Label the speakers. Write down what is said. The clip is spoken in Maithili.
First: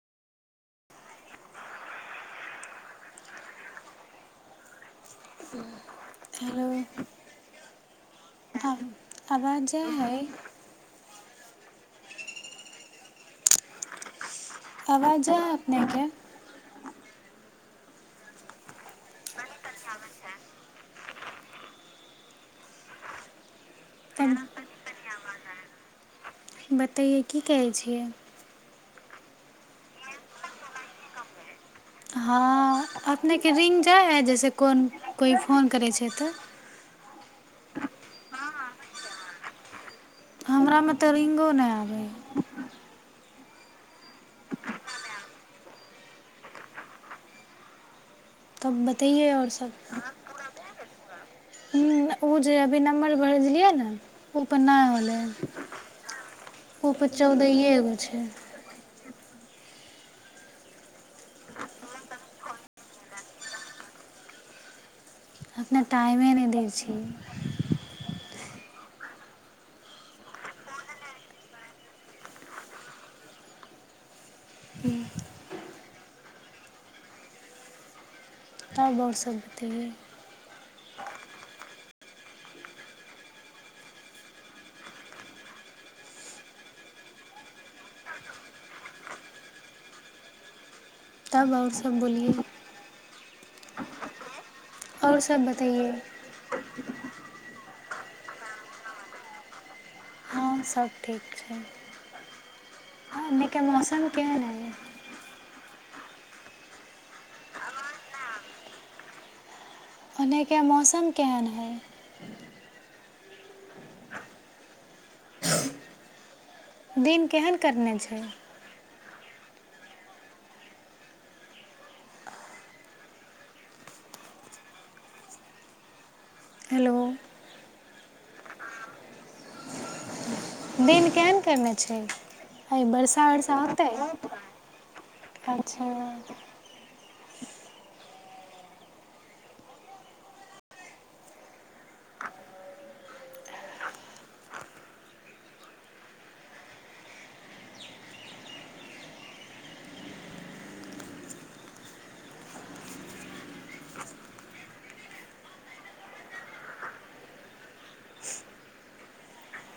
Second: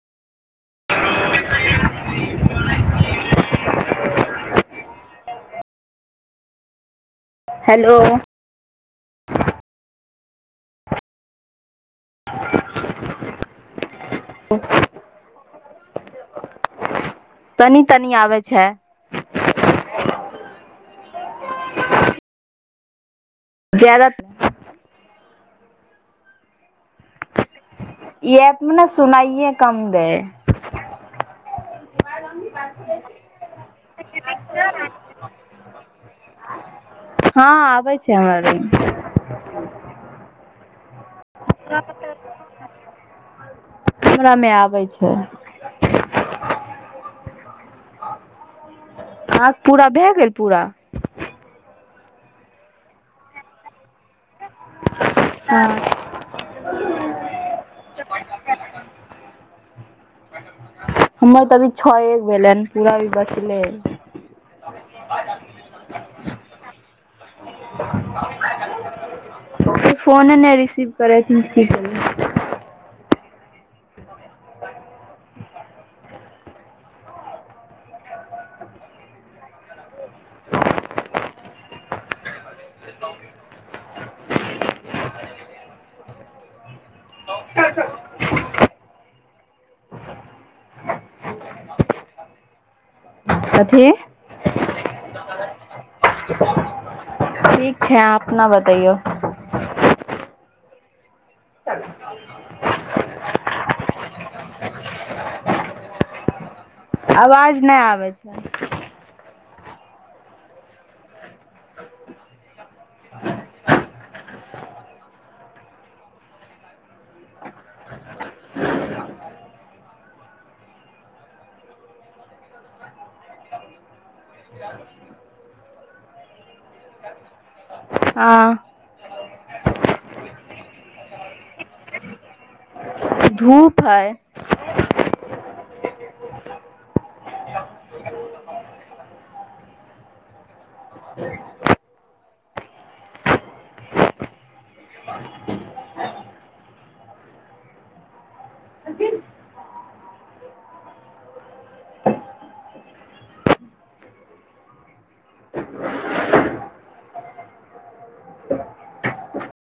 Speaker 1: [unintelligible]
Speaker 2: हेलो
Speaker 1: हेलो
Speaker 2: आ आबाज जाय है
Speaker 1: [unintelligible]
Speaker 2: आवाज जा हे अपने के
Speaker 1: तनी तनी आबै छै ज्याद त
Speaker 2: तब बतैयए की कहै छियै
Speaker 1: सुनाइए कम दे
Speaker 2: हँ अपने के रिंग जाय है जैसे कोन कोई फोन करे छै छै तऽ
Speaker 1: हँ आबै छै हमर
Speaker 2: हमरा मे त रिगो नहि आबै
Speaker 1: हमरा मे आबै छै
Speaker 2: तब बतैेयै आओर
Speaker 1: अहाँके
Speaker 2: सब
Speaker 1: पूरा भए गेल पूरा
Speaker 2: हूँ ओ जे अभी नम्बर भरजलियै ने ओपर नहि होलै
Speaker 1: हँ
Speaker 2: ओपर चौदैए गो छै
Speaker 1: हमर तऽ अभी छओ एक भेलनि पूरा भी बचले
Speaker 2: टाइमे नहि दै छी
Speaker 1: त फोन ने रिसीव करै छी की करियै
Speaker 2: तब आओर सब बते यौ तब आओर सभ बोलियै
Speaker 1: कथी
Speaker 2: आओर सभ बतैयए
Speaker 1: ठीक छै आहाँ अपना बतैयै
Speaker 2: हँ सब ठीक छै आ एनेके मौसम केहन है
Speaker 1: आवाज नहि आबै छै
Speaker 2: ओन्न के मौसम केहन हइ दिन केहन करने छै हेलो
Speaker 1: हँ
Speaker 2: दिन केहन कयने छै अइ बर्षा वर्सा
Speaker 1: धूप
Speaker 2: होतै
Speaker 1: हय
Speaker 2: अच्छा